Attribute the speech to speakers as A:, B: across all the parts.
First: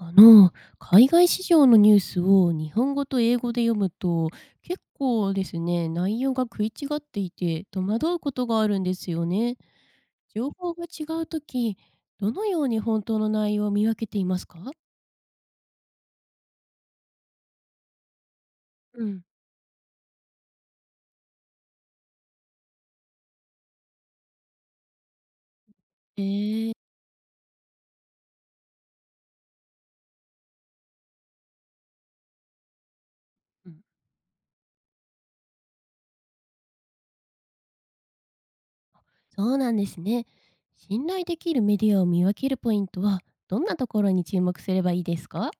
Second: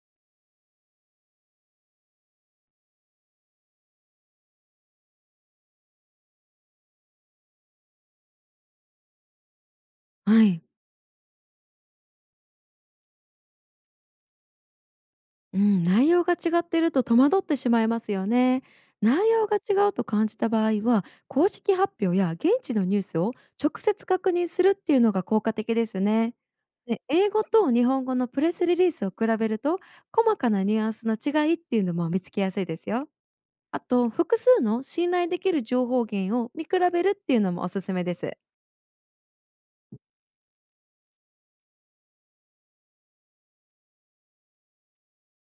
A: あの、海外市場のニュースを日本語と英語で読むと、結構ですね、内容が食い違っていて戸惑うことがあるんですよね。
B: は
A: 情
B: い、
A: 報が違うとき、どのように本当の内容を見分けていますか？
B: うん、内容が違っていると戸惑ってしまいますよね。
A: うん、
B: 内容が違うと感じた場合は、公式発表や現地のニュースを直接確認するっていうのが効果的ですね。
A: えー、
B: で、英語と日本語のプレスリリースを比べると、細かなニュアンスの違いっていうのも見つけやすいですよ。
A: う
B: あ
A: ん、
B: と、複数の信頼できる情報源を見比べるっていうのもおすすめです。
A: そうなんですね。信頼できるメディアを見分けるポイントは、どんなところに注目すればいいですか？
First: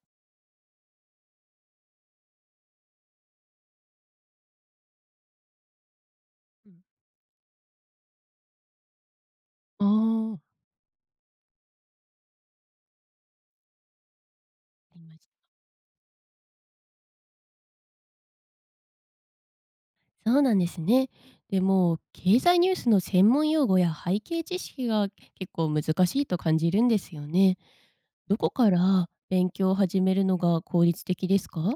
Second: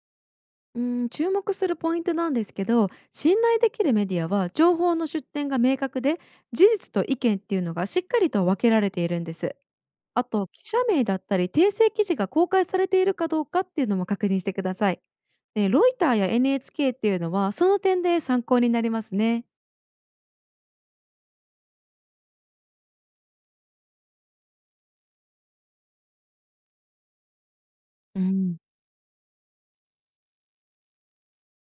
B: うん、注目するポイントなんですけど、信頼できるメディアは情報の出典が明確で、事
A: うん、
B: 実と意見っていうのがしっかりと分けられているんです。
A: ああ
B: あ
A: ー、
B: と、記者名だったり訂正記事が公開されているかどうかっていうのも確認してくださ
A: あ
B: い。
A: ります。
B: でロイターや NHK っていうのはその点で参考になりますね。
A: そうなんですね。でも、経済ニュースの専門用語や背景知識が結構難しいと感じるんですよね。
B: う
A: どこ
B: ん
A: から勉強を始めるのが効率的ですか？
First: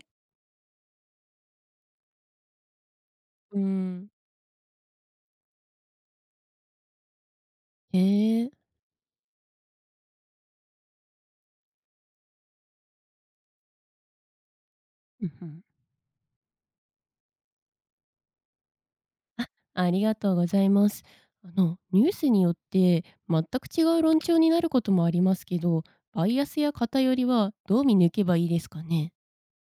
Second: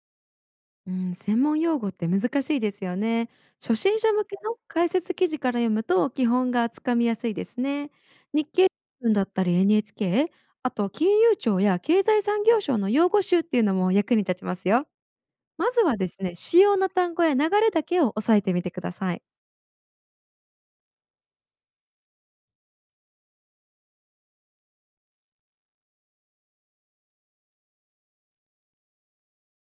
B: うん、専門用語って難しいですよね。
A: うー
B: 初心
A: ん、
B: 者向けの解説記事から読むと基本がつかみやすいですね。
A: へ
B: 日
A: え、
B: 経新聞だったり NHK、あと金融庁や経済産業省の用語集っていうのも役に立ちますよ。
A: うんうん、
B: まずはですね、主要な単語や流れだけを押さえてみてください。
A: ありがとうございます。ニュースによって全く違う論調になることもありますけど、バイアスや偏りはどう見抜けばいいですかね？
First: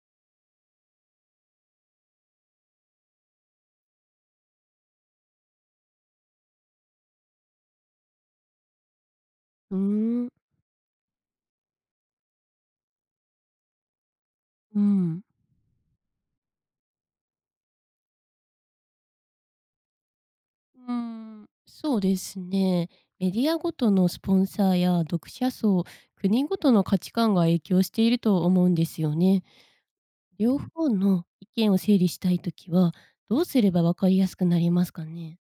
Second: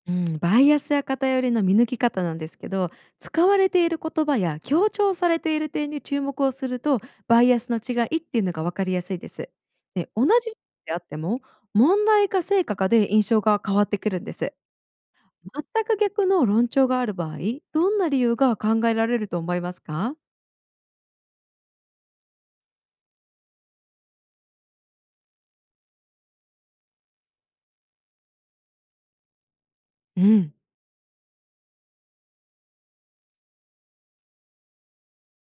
B: うん、バイアスや偏りの見抜き方なんですけど、使われている言葉や強調されている点に注目をすると、バイアスの違いっていうのが分かりやすいです。
A: うー
B: で、同
A: ん、
B: じであっても、問題か成果かで印象が変わってくるんです。
A: うん、
B: 全く逆の論調がある場合、どんな理由が考えられると思いますか？
A: うーん、そうですね。メディアごとのスポンサーや読者層、国ごとの価値観が影響していると思うんですよね。
B: うん、
A: 両方の意見を整理したいときは、どうすればわかりやすくなりますかね。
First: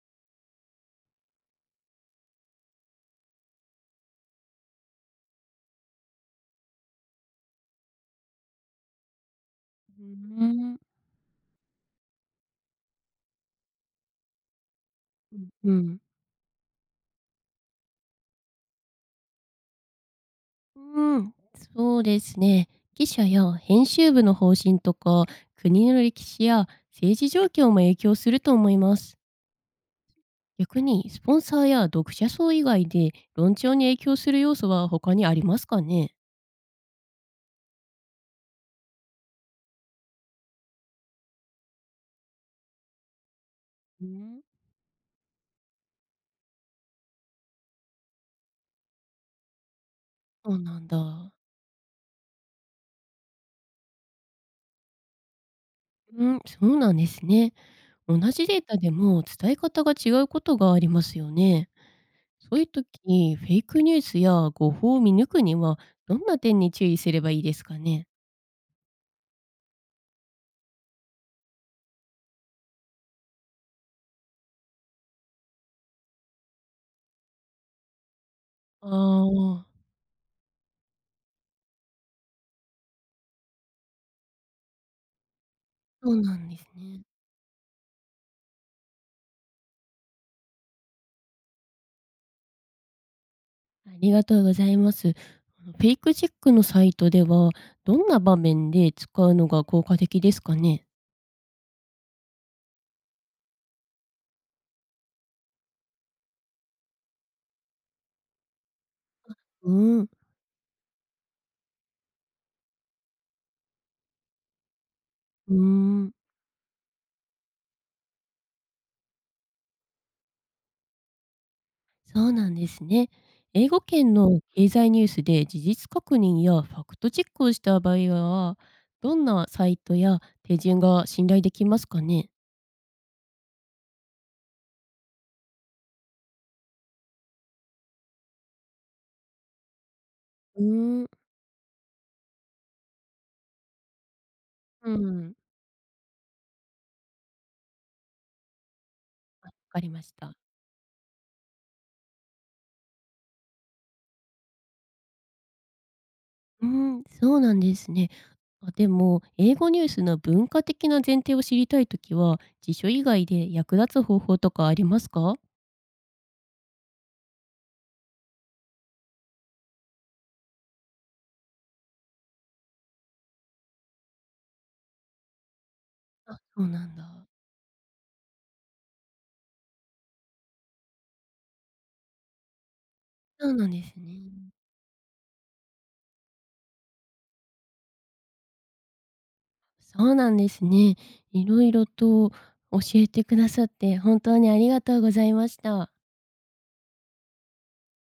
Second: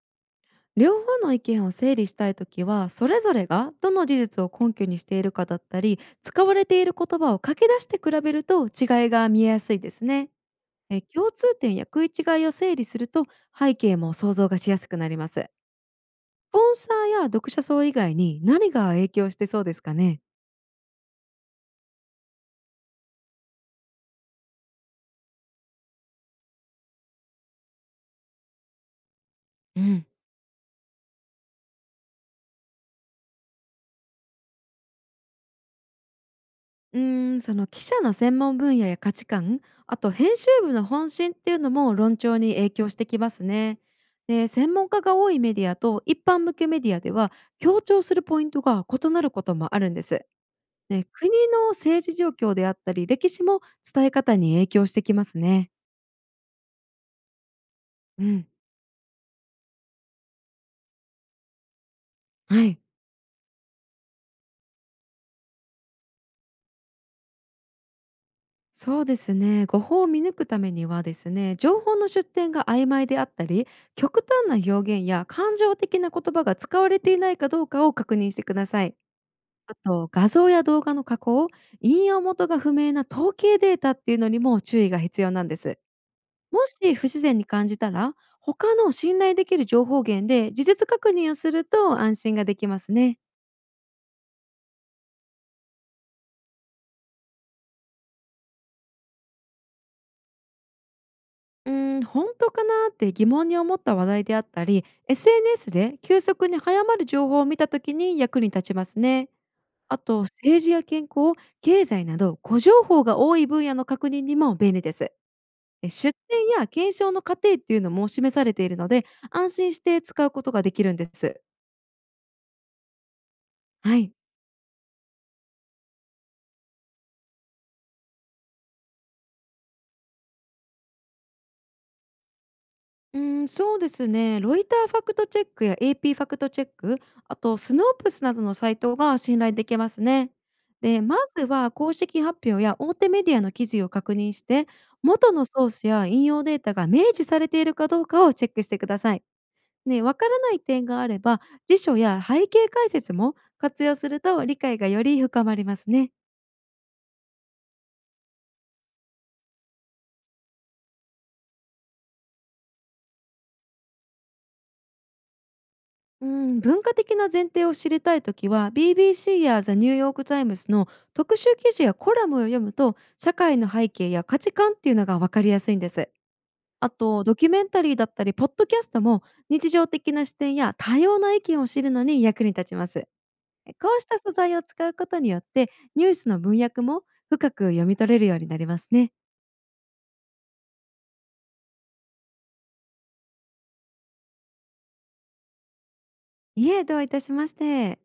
B: 両方の意見を整理したいときは、それぞれがどの事実を根拠にしているかだったり、使われている言葉を書き出して比べると違いが見えやすいで
A: う
B: すね。
A: ーん、
B: 共通点や食い違いを整理すると、背景も想像がしやすくなります。
A: うん、
B: スポンサーや読者層以外に何が影響してそうですかね？
A: うん、そうですね。記者や編集部の方針とか、国の歴史や政治状況も影響すると思います。
B: うん、
A: 逆にスポンサーや読者層以外で論調に影響する要素は他にありますかね？
B: その記者の専門分野や価値観、あと編集部の本心っていうのも論調に影響してきますね。
A: うん、
B: で、専門家が多いメディアと一般向けメディアでは、強調するポイントが異なることもあるんです。
A: そうなん
B: で、国
A: だ。
B: の政治状況であったり歴史も、伝え方に影響してきますね。
A: うん、そうなんですね。同
B: う
A: じ
B: ん。
A: データでも伝え方が違うことがありますよね。そうい
B: は
A: う
B: い。
A: 時、フェイクニュースや誤報を見抜くには、どんな点に注意すればいいですかね。
B: そうですね。誤報を見抜くためにはですね、情報の出典が曖昧であったり、極端な表現や感情的な言葉が使われていないかどうかを確認してください。
A: ああ、
B: あと、画像や動画の加工、引用元が不明な統計データっていうのにも注意が必要なんです。
A: そうなんです
B: もし
A: ね。
B: 不自然に感じたら、他の信頼できる情報源で事実確認をすると安心ができますね。
A: ありがとうございます。あのフェイクチェックのサイトでは、どんな場面で使うのが効果的ですかね。
B: うーん、本当かなって疑問に思った話題であったり、SNS で急速に早まる情報を見た時に役に立ちますね。
A: う
B: あ
A: ん。
B: と、政治や健康、経済など、誤情報が多い分野の確認にも便利です。
A: うー
B: で、
A: ん、
B: 出典や検証の過程っていうのも示されているので、安心して使うことができるんです。
A: そうなんですね。英語
B: はい。
A: 圏の経済ニュースで事実確認やファクトチェックをした場合は、どんなサイトや手順が信頼できますかね？
B: うん、そうですね。ロイターファクトチェックや AP ファクトチェック、あとスノープスなどのサイトが信頼できますね。
A: う
B: で、
A: ーん、
B: まずは公式発表や大手メディアの記事を確認して、
A: う
B: 元
A: ん、
B: のソースや引用データが明示されているかどうかをチェックしてください。
A: わかりま
B: ね、
A: し
B: わか
A: た。
B: らない点があれば、辞書や背景解説も活用すると理解がより深まりますね。
A: うーん、そうなんですね。あ、でも、英語ニュースの文化的な前提を知りたいときは、辞書以外で役立つ方法とかありますか？
B: うん、文化的な前提を知りたいときは BBC やザ・ニューヨーク・タイムズの特集記事やコラムを読むと、社会の背景や価値観っていうのが分かりやすいんです。
A: あ、そうな
B: あ
A: ん
B: と、
A: だ。
B: ドキュメンタリーだったりポッドキャストも、日常的な視点や多様な意見を知るのに役に立ちます。
A: そうなんで
B: こ
A: す
B: うした
A: ね。
B: 素材を使うことによって、ニュースの文脈も深く読み取れるようになりますね。
A: そうなんですね。いろいろと教えてくださって本当にありがとうございました。
B: いえ、どういたしまして。